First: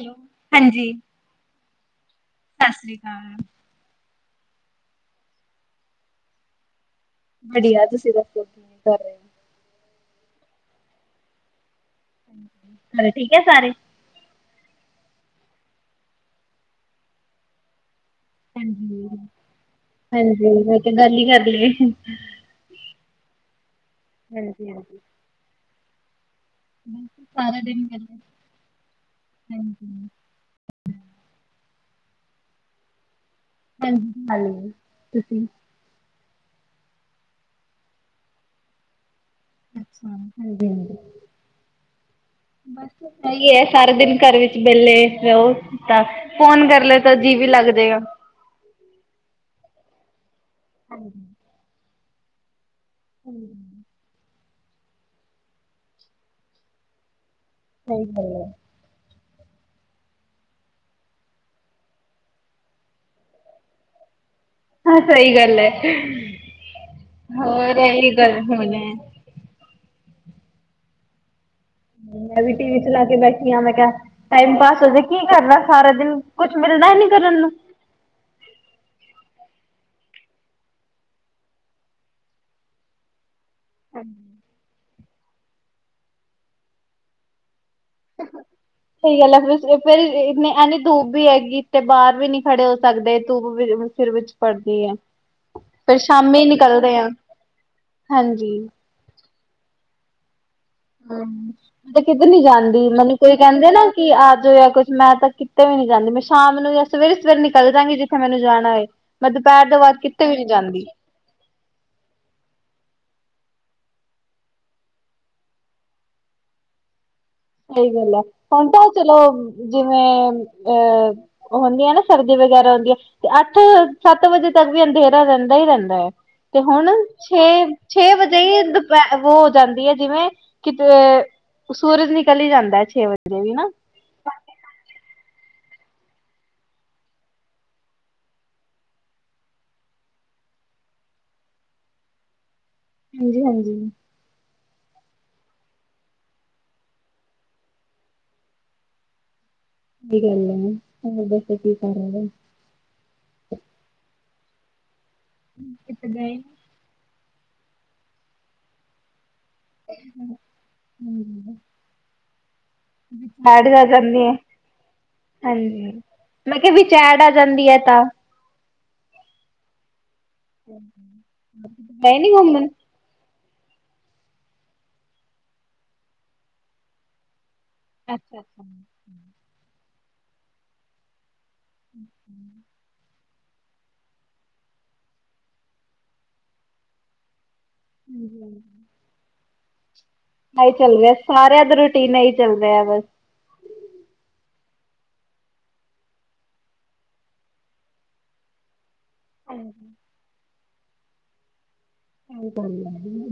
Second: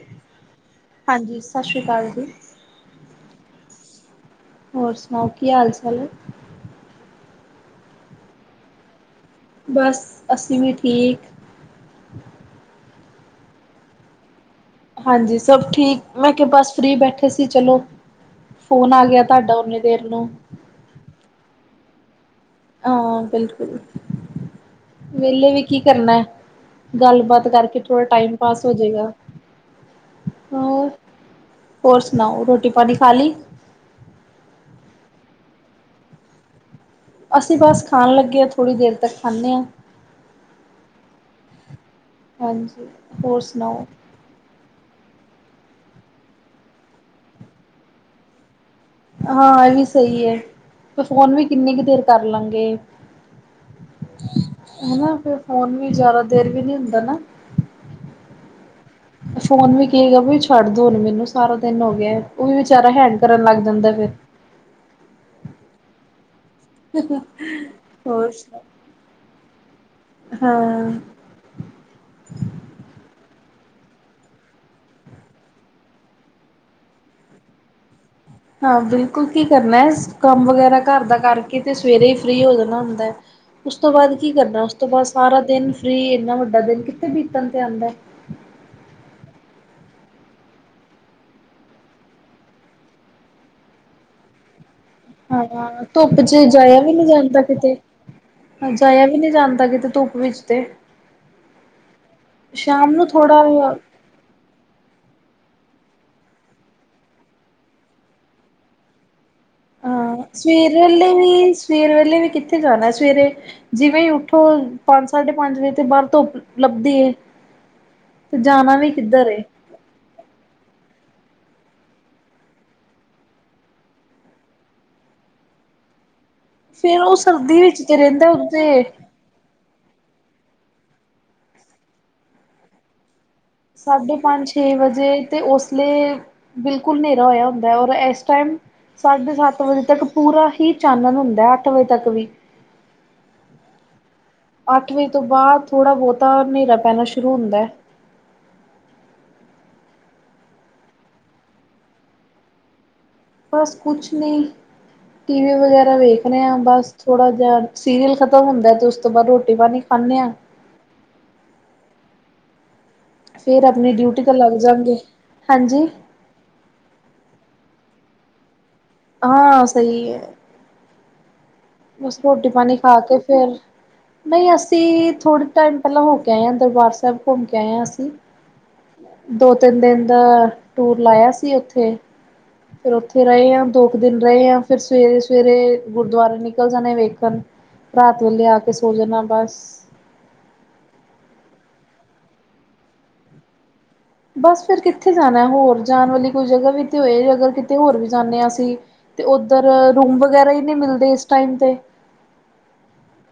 Hello, ਹਾਂਜੀ। ਹਾਂਜੀ, ਸਾਸ੍ਰੀ ਕਾਲ ਜੀ। ਸਾਸ਼ਰੀ ਕਾਲ। ਹੋਰ ਸੁਣਾਓ, ਕੀ ਹਾਲ-ਚਾਲ ਏ। ਵਧੀਆ। ਤੁਸੀਂ ਦੱਸੋ ਕੀ ਕਰ ਰਹੇ ਓ? ਬੱਸ, ਅਸੀਂ ਵੀ ਠੀਕ। ਹਾਂਜੀ' ' [inaudible] ਘਰੇ ਠੀਕ ਏ ਸਾਰੇ? ਹਾਂਜੀ ਸਭ ਠੀਕ, ਮੈਂ ਕਿਹਾ ਬੱਸ ਫ੍ਰੀ ਬੈਠੇ ਸੀ ਚਲੋ। ਫੋਨ ਆ ਗਿਆ ਤੁਹਾਡਾ ਓਨੀ ਦੇਰ ਨੂੰ। ਗੱਲ ਹੀ ਕਰ ਲਈਏ। ਹਾਂ ਬਿਲਕੁਲ, ਵਿਹਲੇ ਵੀ ਕੀ ਕਰਨਾ। ਗੱਲਬਾਤ ਕਰਕੇ ਥੋੜਾ ਟਾਈਮ ਪਾਸ ਹੋਜੇਗਾ, ਹੋਰ। ਹੋਰ ਸੁਣਾਓ। ਰੋਟੀ-ਪਾਣੀ ਖਾ ਲੀ? ਹਾਂਜੀ, ਖਾਲੀ ਜੀ, ਤੁਸੀ? ਅਸੀਂ ਬੱਸ ਖਾਣ ਲੱਗੇ ਆ। ਥੋੜ੍ਹੀ ਦੇਰ ਤੱਕ ਖਾਣੇ ਆ। ਅੱਛਾ, ਹਾਂਜੀ-ਹਾਂਜੀ। ਹਾਂਜੀ ਬੱਸ ਹੋਰ ਸਹੀ ਐ, ਸੁਣਾਓ ਸਾਰਾ ਦਿਨ। ਘਰ ਵਿੱਚ ਵਿਹਲੇ, ਰਹੋ, ਤਾਂ ਫੋਨ ਕਰ ਲਏ ਤਾਂ ਜੀਅ ਵੀ ਲੱਗਦੇ ਆ। ਹਾਂ, ਇਹ ਵੀ ਸਹੀ ਏ, ਤੇ ਫੋਨ ਵੀ ਕਿੰਨੀ ਕ ਦੇਰ ਕਰ ਲਾ ਗੇ। ਹਮ। ਹਨਾ, ਫਿਰ ਫੋਨ ਵੀ ਜ਼ਿਆਦਾ ਦੇਰ ਵੀ ਨੀ ਹੁੰਦਾ ਨਾ। ਸਹੀ ਗੱਲ ਏ। ਫੋਨ ਵੀ ਕਹੇ ਗਾ ਵੀ ਛੱਡ ਦੋ ਹੁਣ ਮੈਨੂੰ। ਸਾਰਾ ਦਿਨ ਹੋ ਗਿਆ, ਉਹ ਵੀ ਹੈਂਗ ਕਰਨ ਲੱਗ ਜਾਂਦਾ ਫਿਰ। ਹਾਂ, ਸਹੀ ਗੱਲ ਐ। ਹੋਰ ' [unintelligible] ' ਹੋਰ ਗੱਲ ਸੁਣਾਓ ਹੁਣ ਏ। ਹਾਂ। ਮੈਂ ਵੀ ਟੀ ਵੀ ਚਲਾ ਕੇ ਬੈਠੀ ਆ ਮੈਂ ਕਿਹਾ। ਟਾਈਮ ਪਾਸ ਹੋ, ਜੇ ਕੀ ਕਰਨਾ ਸਾਰਾ ਦਿਨ ਕੁਛ ਮਿਲਣਾ ਹੀ ਨੀ ਕਰਨ ਨੂੰ। ਹਾਂ, ਬਿਲਕੁਲ ਕੀ ਕਰਨਾ ਏ। ਕੰਮ ਵਗੈਰਾ ਘਰ ਦਾ ਕਰਕੇ ਤੇ ਸਵੇਰੇ ਹੀ ਫ੍ਰੀ ਹੋ ਜਾਣਾ ਹੁੰਦਾ ਏ। ਉਸ ਤੋਂ ਬਾਅਦ ਕੀ ਕਰਨਾ। ਉਸ ਤੋਂ ਬਾਅਦ ਸਾਰਾ ਦਿਨ ਫ੍ਰੀ ਇੰਨਾ ਵੱਡਾ ਦਿਨ ਕਿੱਥੇ ਬੀਤਣ ਤੇ ਆਂਦਾ। ' [unintelligible] ਸਹੀ ਗੱਲ ਏ। ਫਿਰ ਇੰਨੀ ਐਨੀ ਧੂਪ ਵੀ ਹੈਗੀ ਤੇ ਬਾਹਰ ਵੀ ਨੀ ਖੜੇ ਹੋ ਸਕਦੇ ਧੂਪ ਵੀ ਸਿਰ ਵਿੱਚ ਪੜ੍ਹਦੀ ਏ। ਹਾਂ, ਧੁੱਪ ਚ ਜਾਇਆਂ ਦੀ ਏ ਵੀ ਨਹੀਂ ਜਾਂਦਾ ਕਿਤੇ। ਹਾਂਜੀ। ਜਾਇਆ ਵੀ ਨਹੀਂ ਜਾਂਦਾ ਕਿਤੇ ਧੁੱਪ ਵਿੱਚ ਤੇ। ਹਮ ਮਬ ਕਿੱਧਰ ਨੀ ਜਾਂਦੀ ਸ਼ਾਮ ਨੂੰ ਮੈਨੂੰ ਕੋਈ ਕਹਿੰਦੇ ਥੋੜਾ ਨਾ, ਕਿ ਆ ਜਾਇਆ ਕੁਛ ਮੈਂ ਤਾਂ ਕਿਤੇ ਵੀ ਨੀ ਜਾਂਦੀ। ਮੈਂ ਸ਼ਾਮ ਨੂੰ ਜਾਂ ਸਵੇਰੇ-ਸਵੇਰੇ ਨਿਕਲ ਜਾਗੀ ਜਿੱਥੇ ਮੈਨੂੰ ਜਾਣਾ ਹੋਏ। ਮੈਂ ਦੁਪਹਿਰ ਤੋਂ ਬਾਅਦ ਹਾਂ ਕਿਤੇ ਵੀ ਨੀ ਸਵੇਰ ਜਾਂਦੀ। ਵੇਲੇ ਵੀ ਸਵੇਰ ਵੇਲੇ ਵੀ ਕਿੱਥੇ ਜਾਣਾ ਸਵੇਰੇ ਜਿਵੇਂ ਉੱਠੋ ਪੰਜ ਸਾਢੇ ਪੰਜ ਵਜੇ ਤੇ ਬਾਹਰ ਧੁੱਪ ਲੱਭਦੀ ਏ। ਸਹੀ ਗੱਲ ਏ। ਹੁਣ ਜਾਣਾ ਤਾਂ ਵੀ ਚਲੋ ਕਿੱਧਰ ਏ ਜਿਵੇਂ ਅਹ, ਉਹ ਹੁੰਦੀ ਨਾ ਸਰਦੀ ਵਗੈਰਾ ਹੁੰਦੀ ਆ। ਤੇ ਅੱਠ-ਸੱਤ ਵਜੇ ਤੱਕ ਵੀ ਅੰਧੇਰਾ ਰਹਿੰਦਾ ਹੀ ਰਹਿੰਦਾ ਏ। ਤੇ ਹੁਣ ਫੇਰ ਉਹ ਛੇ ਸਰਦੀ ਵਿੱਚ ਤੇ ਛੇ ਰਹਿੰਦਾ ਵਜੇ ਹੀ ਉੱਥੇ ਦੁਪਹਿਰ ਵੋ ਹੋ ਜਾਂਦੀ ਐ ਜਿਵੇਂ ਕਿਤੇ ਸੂਰਜ ਨਿਕਲ ਹੀ ਜਾਂਦਾ ਹੈ ਛੇ ਵਜੇ ਵੀ ਨਾ। ਸਾਡੇ ਪੰਜ-ਛੇ ਵਜੇ ਤੇ ਉਸ ਲਈ ਬਿਲਕੁਲ ਹਨੇਰਾ ਹੋਇਆ ਹੁੰਦਾ ਔਰ ਇਸ ਟਾਈਮ ਸਾਢੇ ਸੱਤ ਵਜੇ ਤੱਕ ਪੂਰਾ ਹੀ ਚਾਨਣ ਹੁੰਦਾ ਅੱਠ ਵਜੇ ਤੱਕ ਵੀ। ਹਾਂਜੀ ਹਾਂਜੀ। ਅੱਠ ਵਜੇ ਤੋਂ ਬਾਅਦ ਥੋੜ੍ਹਾ ਬਹੁਤਾ ਹਨੇਰਾ ਪੈਣਾ ਸ਼ੁਰੂ ਹੁੰਦਾ। ਸਹੀ ਗੱਲ ਏ। ਬਸ ਕੀ ਕਰ ਬਸ ਕੁਛ ਨਹੀਂ ਟੀ ਵੀ ਵਗੈਰਾ ਵੇਖ ਰਹੇ ਹਾਂ ਬਸ। ਥੋੜ੍ਹਾ ਜਿਹਾ ਸੀਰੀਅਲ ਖਤਮ ਹੁੰਦਾ ਤੇ ਉਸ ਤੋਂ ਬਾਅਦ ਰੋਟੀ-ਪਾਣੀ ਖਾਣੇ ਆ। ਹਮ ਫੇਰ ਡੈਡੀ ਆ ਆਪਣੀ ਜਾਂਦੇ ਡਿਊਟੀ ਆ ਤੇ ਲੱਗ ਜਾਗੇ ਹਾਂਜੀ। ਮੈਂ ਕਿਹਾ ਵਿੱਚ ਐੱਡ ਆ ਜਾਂਦੀ ਏ ਤਾਂ ਹਾਂ ਸਹੀ ਏ। [inaudible] ਗਏ ਬਸ ਨੀ ਰੋਟੀ ਘੁੰਮਣ ਪਾਣੀ ਖਾ ਕੇ ਫਿਰ ਨਹੀਂ ਅਸੀਂ ਥੋੜ੍ਹੇ ਟਾਈਮ ਪਹਿਲਾਂ ਹੋ ਕੇ ਆਏ ਆ ਦਰਬਾਰ ਸਾਹਿਬ ਘੁੰਮ ਕੇ ਆਏ ਆ ਅਸੀ। ਅੱਛਾ ਅੱਛਾ। ਤਿੰਨ ਦਿਨ ਦਾ ਟੂਰ ਲਾਇਆਂ ਸੀ ਉੱਥੇ ਫ਼ੇਰ ਉੱਥੇ ਰਹੇ ਆ ਦੋ ਕੁ ਦਿਨ ਰਹੇ ਆ ਫ਼ਿਰ ਸਵੇਰੇ-ਸਵੇਰੇ ਗੁਰਦੁਆਰੇ ਨਿਕਲ਼ ਜਾਣੇ ਆ ਵੇਖਣ। ਰਾਤ ਵੇਲੇ ਆ ਕੇ ਸੋ ਜਾਣੇ ਆ ਬਸ। ਏਹੀ ਚੱਲ ਰਿਹਾ ਸਾਰਿਆਂ ਦੇ ਰੂਟੀਨ ਈ ਚੱਲ ਰਿਹਾ ਬਸ। ਬਸ ਫ਼ੇਰ ਕਿੱਥੇ ਜਾਣਾ ਹੋਰ ਜਾਣ ਵਾਲੀ ਕੋਈ ਜਗ੍ਹਾ ਵੀ ਤੇ ਹੋਏ ਅਗਰ ਕਿਤੇ ਹੋਰ ਵੀ ਜਾਣੇ ਆ ਅਸੀਂ ਤੇ ਉੱਧਰ ਰੂਮ ਵਗੈਰਾ ਈ ਨੀ ਮਿਲਦੇ ਇਸ ਟਾਈਮ ਤੇ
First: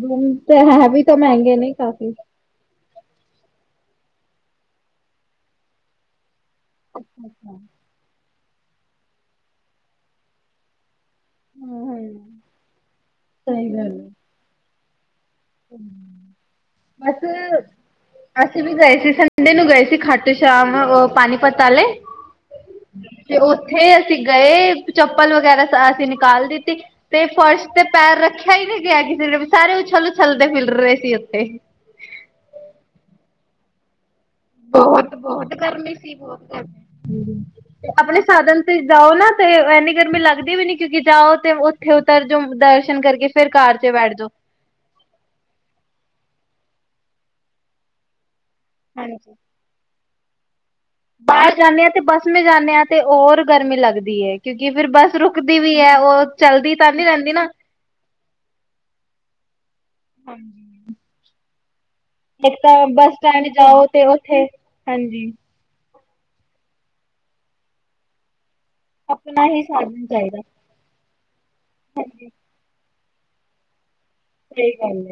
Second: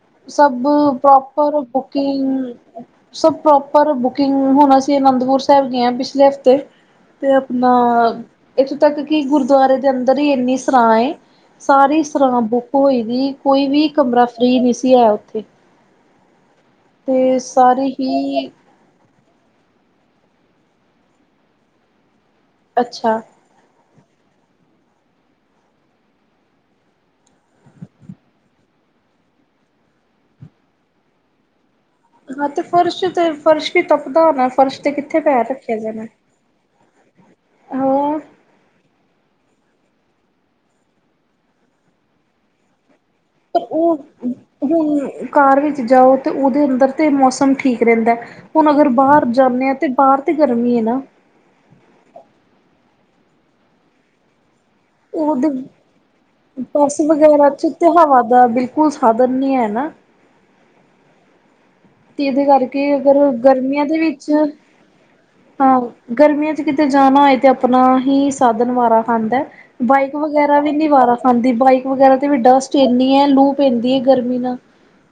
ਰੂਮ ਤੇ ਸਭ ਹੈ ਵੀ ਤਾਂ ਮਹਿੰਗੇ ਪ੍ਰੋਪਰ ਨੇ ਕਾਫੀ ਬੁਕਿੰਗ ਸਭ ਪ੍ਰੋਪਰ ਬੁਕਿੰਗ ਹੁਣ ਅਸੀਂ ਅਨੰਦਪੁਰ ਸਾਹਿਬ ਗਏ ਆ ਪਿਛਲੇ ਹਫ਼ਤੇ ਤੇ ਆਪਣਾ ਇੱਥੋਂ ਤੱਕ ਕਿ ਗੁਰਦੁਆਰੇ ਦੇ ਅੰਦਰ ਈ ਇੰਨੀ ਸਰਾਂ ਏ ਸਾਰੀ ਸਰਾਂ ਬੁੱਕ ਹੋਈ ਦੀ ਕੋਈ ਵੀ ਕਮਰਾ ਫ੍ਰਰੀ ਨੀ ਸੀ ਹੈ ਉੱਥੇ। ਅੇਸ ਤੇ ਸਾਰੇ ਹੀ ਅਸੀਂ ਵੀ ਗਏ ਸੀ ਸੰਡੇ ਨੂੰ ਗਏ ਸੀ ਖਾਟੂ ਸ਼ਾਮ ਪਾਣੀਪਤ ਆਲੇ। ਅੱਛਾ ਤੇ ਉੱਥੇ ਅਸੀ ਗਏ ਚੱਪਲ ਵਗੈਰਾ ਅਸ ਅਸੀਂ ਨੀਕਾਲ ਦਿੱਤੀ। ਤੇ ਫਰਸ਼ ਤੇ ਪੈਰ ਰੱਖਿਆਂ ਈ ਨੀ ਗਿਆ ਕਿਸੇ ਸਾਰੇ ਉਛਲ ਉਛਲਦੇ ਫ਼ਿਰ ਰਹੇ ਸੀ ਉੱਥੇ। ਹਾਂ ਤੇ ਫਰਸ਼ ਤੇ ਫਰਸ਼ ਵੀ ਤਪਦਾ ਹੋਣਾ। ਫਰਸ਼ ਤੇ ਬਹੁਤ ਕਿੱਥੇ ਪੈਰ ਬਹੁਤ ਰੱਖਿਆ ਗਰਮੀ ਜਾਣਾ ਸੀ ਬਹੁਤ ਗਰਮੀ ਤੇ ਹਾਂ ਆਪਣੇ ਸਾਧਨ ਜਾਓ ਨਾ ਤੇ ਇੰਨੀ ਗਰਮੀ ਲੱਗਦੀ ਵੀ ਨੀ ਕਿਉਂਕਿ ਜਾਓ ਤੇ ਉੱਥੇ ਉੱਤਰ ਜੋ ਦਰਸ਼ਨ ਕਰਕੇ ਫੇਰ ਤਾਂ ਕਾਰ ਓ ਚ ਬੈਠ ਜਾਓ। ਉਹ ਹੁਣ ਕਾਰ ਵਿੱਚ ਜਾਓ ਤੇ ਉਹਦੇ ਅੰਦਰ ਤੇ ਮੌਸਮ ਠੀਕ ਰਹਿੰਦਾ ਹੁਣ ਅਗਰ ਬਾਹਰ ਹਾਂਜੀ। ਜਾਣੇ ਆ ਤਾਂ ਬਾਹਰ ਤੇ ਗਰਮੀ ਹੈ ਨਾ ਬਾਹਰ ਜਾਣੇ ਆ ਤੇ ਬੱਸ ਮੇ ਜਾਣੇ ਹਾਂ ਤੇ ਔਰ ਗਰਮੀ ਲੱਗਦੀ ਏ ਕਿਉਂਕਿ ਫਿਰ ਬੱਸ ਉਹਦੇ ਰੁਕਦੀ ਉਹ ਚਲਦੀ ਤਾਂ ਨੀ ਰਹਿੰਦੀ ਨਾ ਕੋਲ਼ ਸਾਧਨ ਨੀ ਹੈ ਨਾ ਹਾਂਜੀ ਤੇ ਇਹਦੇ ਤਾਂ ਕਰਕੇ ਬੱਸ ਅਗਰ ਸਟੈਂਡ ਗਰਮੀਆਂ ਜਾਓ ਦੇ ਤੇ ਵਿੱਚ ਉੱਥੇ ਹਾਂਜੀ। ਹਾਂ ਗਰਮੀਆਂ ਚ ਕਿਤੇ ਜਾਣਾ ਹੋਏ ਤੇ ਆਪਣਾ ਹੀ ਸਾਧਨ ਵਾਰਾ ਖਾਂਦਾ ਆਪਣਾ ਹੀ ਸਾਧਨ ਬਾਈਕ ਚਾਹੀਦਾ ਵਗੈਰਾ ਵੀ ਨੀ ਵਾਰਾ ਖਾਂਦੀ ਬਾਈਕ ਵਗੈਰਾ ਤੇ ਵੀ ਡਸਟ ਇੰਨੀ ਏ ਲੂ ਪੈਂਦੀ ਏ ਗਰਮੀ ਨਾਲ਼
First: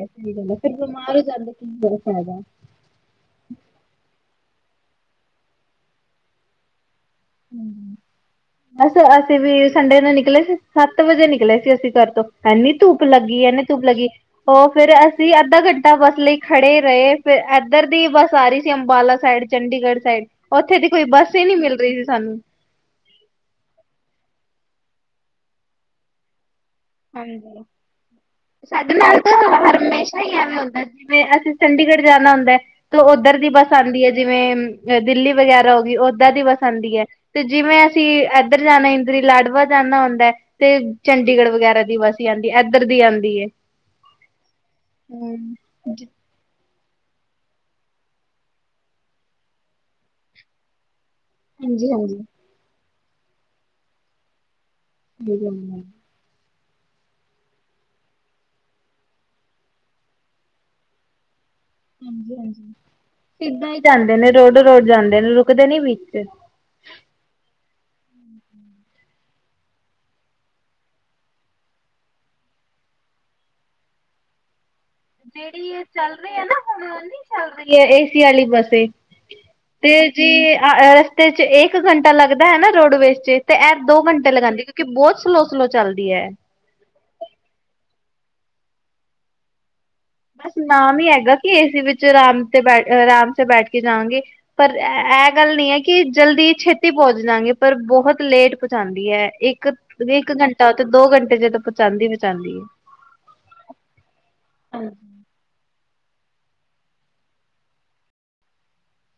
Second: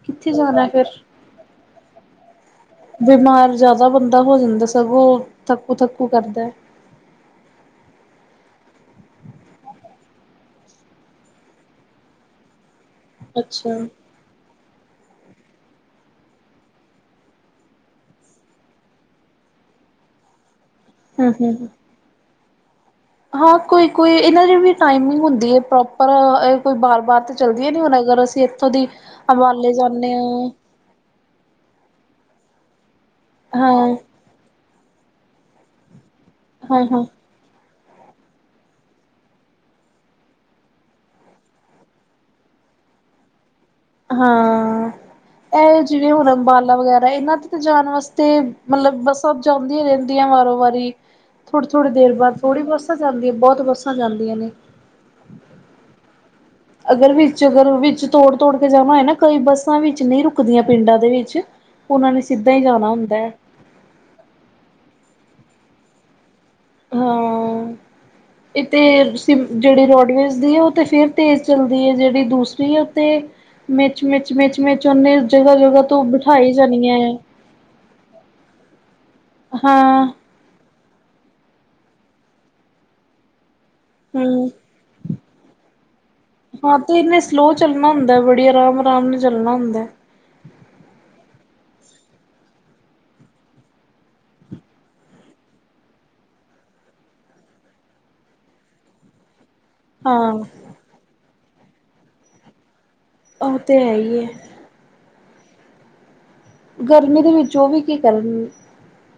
ਕਿੱਥੇ ਜਾਣਾ ਫ਼ਿਰ ਜਾਂਦਾ ਕੀ ਬੜਾ ਫ਼ਾਇਦਾ ਬਿਮਾਰ ਜ਼ਿਆਦਾ ਬੰਦਾ ਹੋ ਜਾਂਦਾ ਸਗੋਂ ਥੱਕੂ ਥੱਕੂ ਕਰਦਾ ਹੂੰ ਐਸ ਅਸੀਂ ਵੀ ਸੰਡੇ ਨੂੰ ਨਿਕਲ਼ੇ ਸੀ ਸੱਤ ਵਜੇ ਨਿਕਲ਼ੇ ਸੀ ਅਸੀਂ ਘਰ ਤੋਂ ਐਂਨੀ ਧੁੱਪ ਲੱਗੀ ਐਂਨੀ ਅੱਛਾ। ਧੁੱਪ ਲੱਗੀ ਫਿਰ ਅਸੀਂ ਅੱਧਾ ਘੰਟਾ ਬੱਸ ਲਈ ਖੜੇ ਰਹੇ ਫਿਰ ਏਧਰ ਦੀ ਬੱਸ ਆ ਰਹੀ ਸੀ ਅੰਬਾਲਾ ਸਾਈਡ ਚੰਡੀਗੜ੍ਹ ਸਾਈਡ ਉੱਥੇ ਦੀ ਕੋਈ ਹੂੰ ਬੱਸ ਹੀ ਹੂੰ ਨੀ ਹੂੰ। ਮਿਲ ਰਹੀ ਸੀ ਸਾਨੂੰ ਹਾਂ ਕੋਈ ਕੋਈ ਇਹਨਾਂ ਦੀ ਵੀ ਟਾਈਮਿੰਗ ਹੁੰਦੀ ਏ ਪ੍ਰੋਪਰ ਕੋਈ ਬਾਰ ਬਾਰ ਤਾਂ ਚੱਲਦੀਆਂ ਨੀ ਹੁਣ ਅਗਰ ਅਸੀਂ ਇੱਥੋਂ ਦੀ ਸਾਡੇ ਨਾਲ ਤਾਂ ਹਮਾਲੇ ਜਾਨੇ ਹਮੇਸ਼ਾ ਆ ਹੀ ਐਵੇਂ ਹੁੰਦਾ ਜਿਵੇਂ ਅਸੀਂ ਚੰਡੀਗੜ੍ਹ ਜਾਣਾ ਹੁੰਦਾ ਤੇ ਉੱਧਰ ਦੀ ਬੱਸ ਹਾਂ ਆਂਦੀ ਏ ਜਿਵੇਂ ਦਿੱਲੀ ਵਗੈਰਾ ਹੋ ਗਈ ਓਦਾਂ ਦੀ ਬਸ ਹਾਂ ਆਂਦੀ ਏ ਹਾਂ ਤੇ ਜਿਵੇ ਅਸੀਂ ਇੱਧਰ ਜਾਣਾ ਇੰਦ ਲਾਡਵਾ ਜਾਣਾ ਹੁੰਦਾ ਹੈ ਚੰਡੀਗੜ੍ਹ ਵਗੈਰਾ ਦੀ ਬਸ ਜਾਂਦੀ ਹੈ ਇੱਧਰ ਦੀ ਆਦੀ ਏ। ਹਾਂ ਇਹ ਜਿਵੇਂ ਹੁਣ ਅੰਬਾਲਾ ਵਗੈਰਾ ਇਹਨਾਂ ਜਾਣ ਵਾਸਤੇ ਮਤਲਬ ਬੱਸਾਂ ਜਾਂਦੀਆਂ ਰਹਿੰਦੀਆਂ ਵਾਰੋਂ- ਵਾਰੀ ਥੋੜੀ-ਥੋੜੀ ਦੇਰ ਬਾਅਦ ਥੋੜ੍ਹੀ ਬੱਸਾਂ ਜਾਂਦੀਆਂ ਬਹੁਤ ਬੱਸਾਂ ਜਾਂਦੀਆਂ ਨੇ। ਹਮ। [unintelligible] ਅਗਰ ਵਿੱਚ ਅਗਰ ਵਿੱਚ ਤੋੜ-ਤੋੜ ਕੇ ਜਾਣਾ ਹੋਏ ਨਾ ਕਈ ਬੱਸਾਂ ਵਿੱਚ ਨਹੀਂ ਰੁਕਦੀਆਂ ਪਿੰਡਾਂ ਦੇ ਵਿੱਚ ਉਹਨਾਂ ਨੇ ਸਿੱਧਾ ਹੀ ਜਾਣਾ ਹੁੰਦਾ ਏ। ਸਿੱਧਾ ਹੀ ਜਾਂਦੇ ਨੇ ਰੋਡ ਜਾਂਦੇ ਨੇ ਨੀ ਵਿੱਚ ਹਾਂ। ਹੂੰ ਇਤੇ ਸ ਜਿਹੜੀ ਰੋਡਵੇਜ਼ ਦੀ ਹੈ ਉਹ ਤਾਂ ਫਿਰ ਤੇਜ਼ ਚੱਲਦੀ ਹੈ। ਜਿਹੜੀ ਦੂਸਰੀ ਹੈ ਉਤੇ ਮ ਜਿਹੜੀ ਇਹ ਤੋਂ ਚੱਲ ਰਹੀ ਹੈ ਬਿਠਾਈ ਨਾ ਹੁਣ ਜਾਣੀਆਂ ਹੈ ਓਨੀ ਚੱਲ ਰਹੀ ਹੈ ਏਸੀ ਆਲੀ ਬੱਸੇ ਤੇ ਹਾਂ ਜੇ ਅ ਰਸਤੇ ਚ ਇੱਕ ਘੰਟਾ ਲੱਗਦਾ ਹੈ ਨਾ ਰੋਡਵੇਜ਼ ਚ ਤੇ ਐ ਦੋ ਘੰਟੇ ਹਮ ਲਗਾਉਂਦੀ ਕਿਉਂਕਿ ਬਹੁਤ ਸਲੋਅ ਸਲੋਅ ਚੱਲਦੀ ਏ। ਹਾਂ ਤੇ ਇੰਨੇ ਸਲੋਅ ਚੱਲਣਾ ਹੁੰਦਾ ਬੜੀ ਆਰਾਮ-ਆਰਾਮ ਨਾਲ ਚੱਲਣਾ ਹੁੰਦਾ। ਬਸ ਨਾਮ ਹੀ ਹੈਗਾ ਕਿ ਏ ਸੀ ਵਿੱਚ ਆਰਾਮ ਤੇ ਬੈਠ ਆਰਾਮ ਤੇ ਬੈਠ ਕੇ ਜਾਵਾਗੇ। ਪਰ ਇਹ ਗੱਲ ਨਹੀਂ ਹੈ ਕਿ ਜਲਦੀ ਛੇਤੀ ਪਹੁੰਚ ਜਾਗੇ ਪਰ ਬਹੁਤ ਲੇਟ ਪਹੁੰਚਾਉਂਦੀ ਹੈ ਇੱਕ ਇੱਕ ਹਾਂ ਘੰਟਾ ਤੇ ਦੋ ਘੰਟੇ ਜਦੋਂ ਪਚਾਂਦੀ-ਪਚਾਉਂਦੀ ਐ। ਉਹ ਤੇ ਹੈ। ਹਾਂ। ਗਰਮੀ ਦੇ ਵਿੱਚ, ਉਹ ਵੀ ਕੀ ਕਰਨ?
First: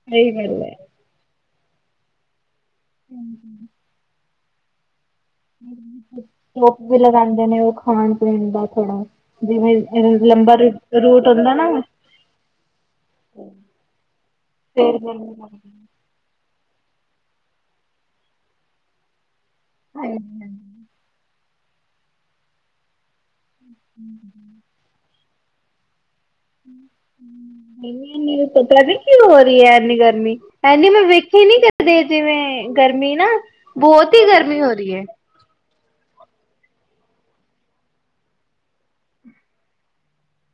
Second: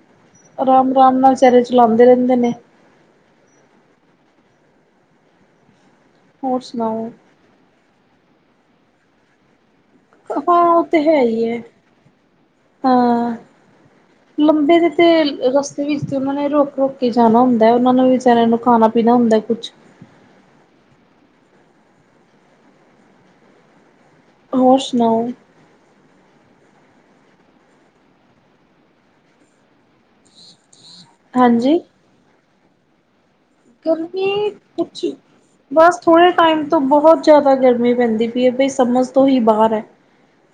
ਸਹੀ ਗੱਲ ਹੈ। ਆਰਾਮ। ਆਰਾਮ ਨਾਲ ਚਿਹਰੇ ਚਲਾਉਂਦੇ ਰਹਿੰਦੇ ਨੇ। [unintelligible] ਹੋਰ ਚੁੱਪ ਵੀ ਸੁਣਾਓ ਲਗਾਉਂਦੇ ਨੇ ਉਹ ਖਾਣ ਪੀਣ ਦਾ ਥੋੜਾ। ਜਿਵੇਂ, ਜਿਵੇਂ ਲੰਬਾ ਹਾਂ ਰੂਟ, ਉਹ ਤੇ ਹੈ ਰੂਟ ਹੀ ਹੁੰਦਾ ਹੈ ਨਾ ਹਾਂ, ਲੰਬੇ ਦੀ ਤੇ, ਰਸਤੇ ਵਿੱਚ ਤੇ ਉਹਨਾਂ ਨੇ ਰੋਕ-ਰੋਕ ਕੇ ਜਾਣਾ ਹੁੰਦਾ ਉਹਨਾਂ ਨੂੰ ਵਿਚਚਾਰਿਆਂ ਨੂੰ ਖਾਣਾ-ਪੀਣਾ ਹੁੰਦਾ ਕੁਛ। ਹਾਂਜੀ। ਹਮ। ਹੋਰ ਸੁਣਾਓ? [unintelligible] ਪਤਾ ਨੀ ਕੀ ਹੋ ਰਹੀ ਹੈ। ਐਨੀ ਗਰਮੀ ਐਨੀ ਮੈਂ ਵੇਖ ਖ ਨੀ ਹਾਂਜੀ ਕਰਦੇ ਜਿਵੇਂ, ਗਰਮੀ ਨਾ ਬਹੁਤ ਹੀ ਗਰਮੀ ਹੋ ਰਹੀ ਹੈ। ਬੱਸ ਥੋੜੇ ਟਾਈਮ ਤੋਂ ਬਹੁਤ ਜ਼ਿਆਦਾ ਗਰਮੀ ਪੈਂਦੀ ਪਈ ਹੈ ਬ ਸਮਝ ਤੋਂ ਹੀ ਬਾਹਰ ਏ।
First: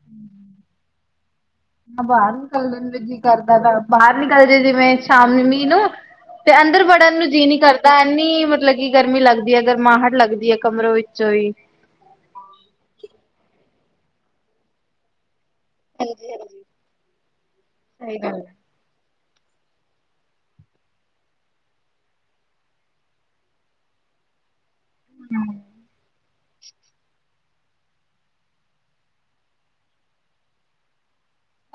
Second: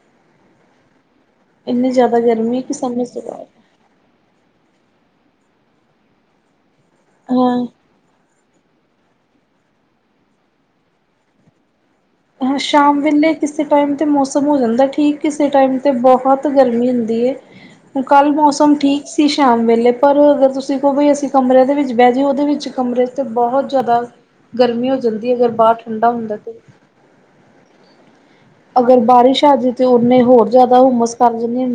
ਹਮ। ਇੰਨੀ ਜ਼ਿਆਦਾ ਬਾਹਰ ਗਰਮੀ ਨਿਕਲ ਕਿ ਨੂੰ ਜੀ ਸਮਝ ਨਹੀਂ ਤੋਂ ਬਾਹਰ ਹੈ। ਕਰਦਾ ਗਾ। ਬਾਹਰ ਨਿਕਲ ਜ ਜਿਵੇਂ ਸ਼ਾਮ ਨੂੰ ਨੀਂਦ, ਤੇ ਅੰਦਰ ਵੜਨ ਨੂੰ ਜੀਅ ਨਹੀਂ ਹਾਂ ਕਰ ਤਾਂ ਇੰਨੀ ਮਤਲਬ ਕਿ ਗਰਮੀ ਲੱਗਦੀ ਹੈ। ਗਰਮਾਹਟ ਲੱਗਦੀ ਹੈ ਕਮਰੋ ਵਿੱਚੋਂ ਹੀ ਹਾਂ ਸ਼ਾਮ ਵੇਲੇ ਕਿਸੇ ਟਾਈਮ 'ਤੇ ਮੌਸਮ ਹੋ ਜਾਂਦਾ ਠੀਕ ਕਿਸੇ ਟਾਈਮ ਅਤੇ ਬਹੁਤ ਗਰਮੀ ਹੁੰਦੀ ਹੈ। ਕੱਲ੍ਹ ਗੱਲ ਹੈ। ਮੌਸਮ ਠੀਕ ਸੀ ਸ਼ਾਮ ਵੇਲੇ ਪਰ ਅਗਰ ਤੁਸੀਂ ਕਹੋ ਬਈ ਅਸੀਂ ਕਮਰੇ ਦੇ ਵਿੱਚ ਬਹਿ ਜ ਉਹਦੇ ਵਿੱਚ ਕਮਰੇ ਤੇ ਬਹੁਤ ਜ਼ਿਆਦਾ ਗਰਮੀ ਹੋ ਜਾਂਦੀ ਹੈ ਅਗਰ ਬਾਹਰ ਠੰਡਾ ਹੁੰਦਾ ਤੇ। ਅਗਰ ਬਾਰਿਸ਼ ਆ ਜੇ ਤੇ ਉਹਨੇ ਹੋਰ ਜ਼ਿਆਦਾ ਹੂਮਸ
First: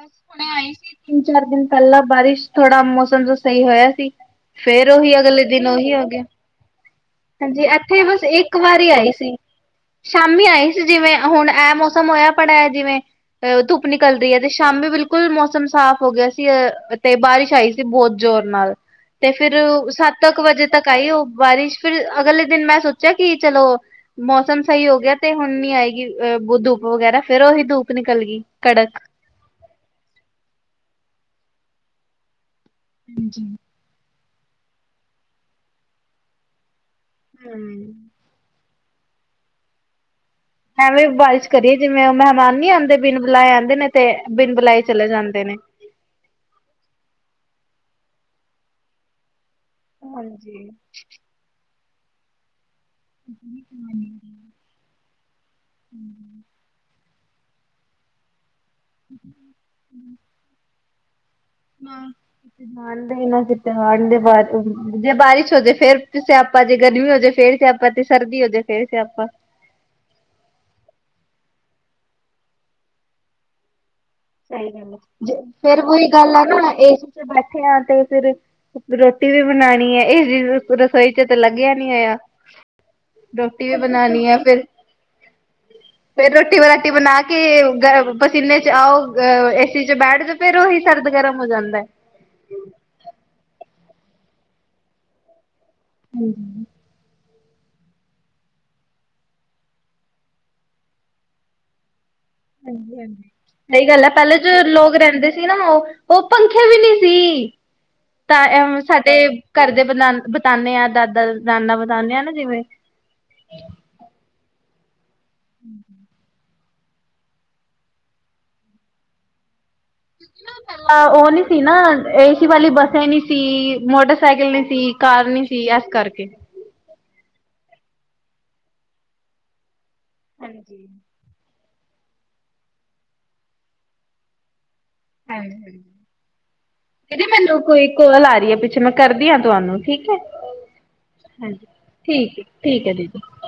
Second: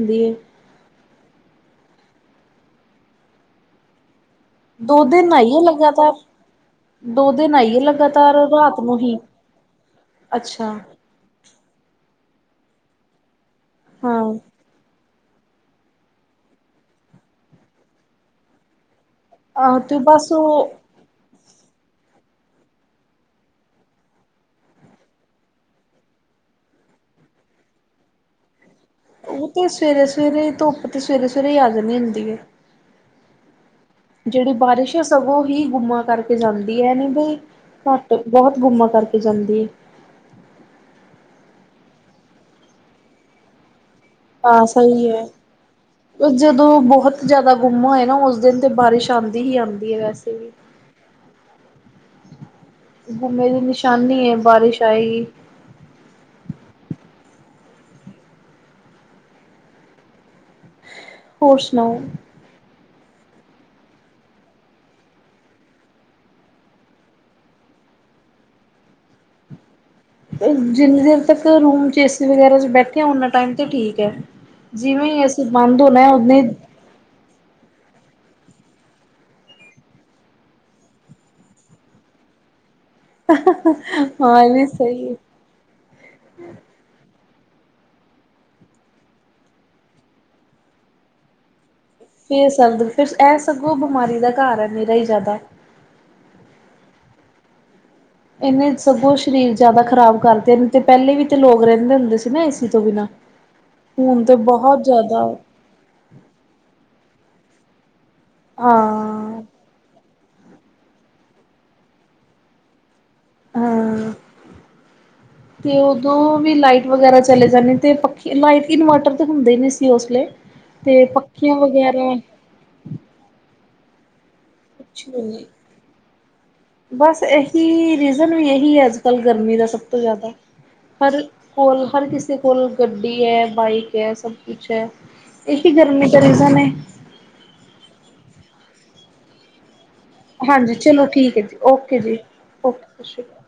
ਬੱਸ ਹੁਣੇ ਆਈ ਸੀ। ਤਿੰਨ, ਚਾਰ ਦਿਨ ਪਹਿਲਾਂ ਬਾਰਿਸ਼ ਥੋੜਾ ਜਿਹਾ ਮੌਸਮ ਚ ਸਹੀ ਹੋਇਆ ਸੀ। ਫੇਰ ਦੋ ਉਹੀ ਅਗਲੇ ਆਈਏ ਦਿਨ ਉਹੀ ਆ ਲਗਾਤਾਰ ਗਿਆ। ਦੋ ਦਿਨ ਹਾਂਜੀ ਆਈਏ ਇੱਥੇ ਬੱਸ ਲਗਾਤਾਰ ਇੱਕ ਰਾਤ ਵਾਰੀ ਨੂੰ ਆਈ ਹੀ ਸੀ। ਸ਼ਾਮੀ ਆਈ ਅੱਛਾ ਸੀ ਜਿਵੇਂ ਹੁਣ ਇਹ ਮੌਸਮ ਹੋਇਆ ਭੜਾ ਇਹ ਜਿਵੇਂ, ਅਹ ਧੁੱਪ ਹਾਂ ਨਿਕਲਦੀ ਹੈ ਤੇ ਸ਼ਾਮੀ ਬਿਲਕੁਲ ਬਿਲਕੁਲ ਮੌਸਮ ਸਾਫ਼ ਹੋ ਗਿਆ ਸੀ, ਅ ਤੇ ਬਾਰਿਸ਼ ਆਈ ਸੀ ਬਹੁਤ ਜ਼ੋਰ ਨਾਲ। ਤੇ ਫੇਰ ਆਹ ਤੇ ਸੱਤ ਬਸ ਅ ਕੁ ਵਜੇ ਉਹ ਤੱਕ ਆਈ ਉਹ ਬਾਰਿਸ਼ ਫਿਰ ਅਗਲੇ ਦਿਨ ਮੈਂ ਸੋਚਿਆ ਕਿ ਚਲੋ। ਮੌਸਮ ਸਹੀ ਹੋ ਗਿਆ, ਤੇ ਹੁਣ ਨੀ ਆਏਗੀ ਅਹ ਧੁੱਪ ਵਗੈਰਾ ਫੇਰ ਉਹੀ ਧੂਪ ਨਿਕਲ ਗਈ। ਕੜਕ। ਉਹ ਤੇ ਸਵੇਰੇ-ਸਵੇਰੇ ਧੁੱਪ ਤੇ ਸਵੇਰੇ-ਸਵੇਰੇ ਆ ਜਾਂਦੀ ਹੁੰਦੀ ਐ। ਹਾਂਜੀ। ਜਿਹੜੀ ਬਾਰਿਸ਼ ਆ ਸਗੋਂ ਹੀ ਗੁੰਮਾ ਜਾਂਦੀ ਐ ਨਹੀਂ ਹਮ ਤੇ ਬਹੁਤ ਗੁੰਮਾਂ ਕਰਕੇ ਜਾਂਦੀ ਏ। ਐਵੇਂ ਬਾਰਿਸ਼ ਕਰੀਏ ਜਿਵੇਂ ਮਹਿਮਾਨ ਨੀ ਆਦੇ ਬਿਨ ਬੁਲਾਏ ਆਦੇ। ਆ ਸਹੀ ਏ। ਜਦੋਂ ਬਹੁਤ ਜ਼ਿਆਦਾ ਗੁੰਮ ਹੋਆ ਨਾ ਉਸ ਦਿਨ ਤੇ ਬਾਰਿਸ਼ ਆਉਂਦੀ ਹੀ ਆਉਂਦੀ ਐ ਵੈਸੇ ਵੀ। [inaudible] ਗੁੰਮੇ ਦੀ ਨਿਸ਼ਾਨੀ ਐ ਬਾਰਿਸ਼ ਆਏਗੀ। [inaudible] [inaudible] ਹੋਰ ਸੁਣਾਓ? ਹਾਂ, ਬਾਹਰ। [unintelligible] ਤੇ ਦੇ ਜੇ ਬਾਰਿਸ਼ ਹੋ ਜੇ ਤੇ ਫੇਰ ਸਿਆਪਾ ਜੇ ਗਰਮੀ ਹੋ ਜੇ ਫੇਰ ਸਿਆਪਾ। ਸਰਦੀ ਹੋਜੇ ਫੇਰ ਸਿਆਪਾ। ਜਿੰਨੀ ਦੇਰ ਤੱਕ ਰੂਮ ਚ ਏਸੀ ਵਗੈਰਾ 'ਚ ਬੈਠੇ ਆ ਉੱਨਾ ਟਾਇਮ ਤੇ ਠੀਕ ਏ। ਸਹੀ ਗੱਲ ਏ ਜੇ ਫੇਰ ਉਹੀ ਗੱਲ ਆ ਨਾ ਏ ਸੀ 'ਚ' ਬੈਠਿਆ ਆ ਤੇ ਫਿਰ ਰੋਟੀ ਵੀ ਬਣਾਣੀ ਏ, ਏ ਸੀ ਰਸੋਈ ਚ ਤਾਂ ਲੱਗਿਆ ਨੀ ਹੋਇਆ। ਰੋਟੀ ਵੀ ਬਣਾਣੀ ਐ ਹਾਂ ਇਹ ਫਿਰ ਵੀ ਸਹੀ ਹੈ। ਫੇਰ ਰੋਟੀ ਵਰਾਟੀ ਬਣਾ ਕੇ ਪਸੀਨੇ ਚ ਆਓ ਅ ਏਸੀ ਚ ਬੈਠ ਤੇ ਫਿਰ ਉਹੀ ਸਰਦ-ਗਰਮ ਹੋ ਜਾਂਦਾ। ਫੇਰ ਸਰਦੀ ਫਿਰ ਇਹ ਸਗੋਂ ਬਿਮਾਰੀ ਦਾ ਘਰ ਏ ਨਿਰਾ ਈ ਜ਼ਿਆਦਾ ਹਮ। ਇਹਨੇ ਸਗੋਂ ਸਰੀਰ ਜ਼ਿਆਦਾ ਖ਼ਰਾਬ ਕਰਦੇ ਨੇ ਤੇ ਪਹਿਲੇ ਵੀ ਤੇ ਲੋਕ ਰਹਿੰਦੇ ਹੁੰਦੇ ਸੀ। ਨਾ ਏਸੀ ਤੋਂ ਬਿਨਾਂ। ਹਾਂਜੀ-ਹਾਂਜੀ, ਸਹੀ ਗੱਲ ਏ ਹੁਣ ਤੇ ਪਹਿਲੇ ਜੋ ਬਹੁਤ ਲੋਕ ਜ਼ਿਆਦਾ ਰਹਿੰਦੇ ਸੀ ਨਾ ਉਹ ਉਹ ਪੰਖੇ ਵੀ ਨੀ ਸੀ ਤਾਂ ਇਹ ਸਾਡੇ ਹਾਂ ਘਰਦੇ ਬਤਾਦੇ ਆ ਦਾਦਾ, ਨਾਨਾ ਬਤਾਦੇ ਆ ਨਾ ਜਿਵੇਂ ਹਾਂ [inaudible] ਤੇ ਉਦੋਂ ਵੀ ਲਾਈਟ ਵਗੈਰਾ ਚਲੇ ਜਾਂਨੇ ਤੇ ਪੱਖੇ ਲਾਈਟ ਇਨਵਰਟਰ ਤੇ ਹੁੰਦੇ ਨੀ ਸੀ। ਉਸ ਵੇਲੇ ਤੇ ਉਹ ਨੀ ਪੱਖੀਆਂ ਸੀ ਨਾ ਵਗੈਰਾ ਇਹ ਵਾਲੀ ਬੱਸ ਹੈਨੀ ਨੀ ਸੀ, ਮੋਟਰਸਾਈਕਲ ਨੀ ਸੀ, ਕੁਛ ਵੀ ਕਾਰ ਨੀ ਨਹੀਂ। ਸੀ, ਇਸ ਕਰਕੇ ਬਸ ਇਹੀ ਰੀਜ਼ਨ ਵੀ ਇਹੀ ਐ ਅੱਜ-ਕੱਲ੍ਹ ਗਰਮੀ ਦਾ ਸਭ ਤੋਂ ਜ਼ਿਆਦਾ ਪਰ ਕੋਲ ਹਰ ਕਿਸੇ ਕੋਲ ਗੱਡੀ ਐ, ਬਾਈਕ ਐ, ਸਭ ਅੱਛਾ, ਇਹੀ ਗਰਮੀ ਦਾ ਰਿਜਨ ਏ। ਕਹਿੰਦੀ ਮੈਨੂੰ ਕੋਈ ਕਾਲ ਆ ਰਹੀ ਏ ਪਿੱਛੇ ਮੈਂ ਕਰਦੀ ਹਾਂ ਤੁਹਾਨੂੰ ਠੀਕ ਐ। ਹਾਂਜੀ, ਚਲੋ ਠੀਕ ਐ ਜੀ, ਓਕੇ ਜੀ ਹੈ ਓਕੇ, ਠੀਕ ਹੈ ਸਤਿ ਦੀਦੀ ਸ਼੍ਰੀ ਅ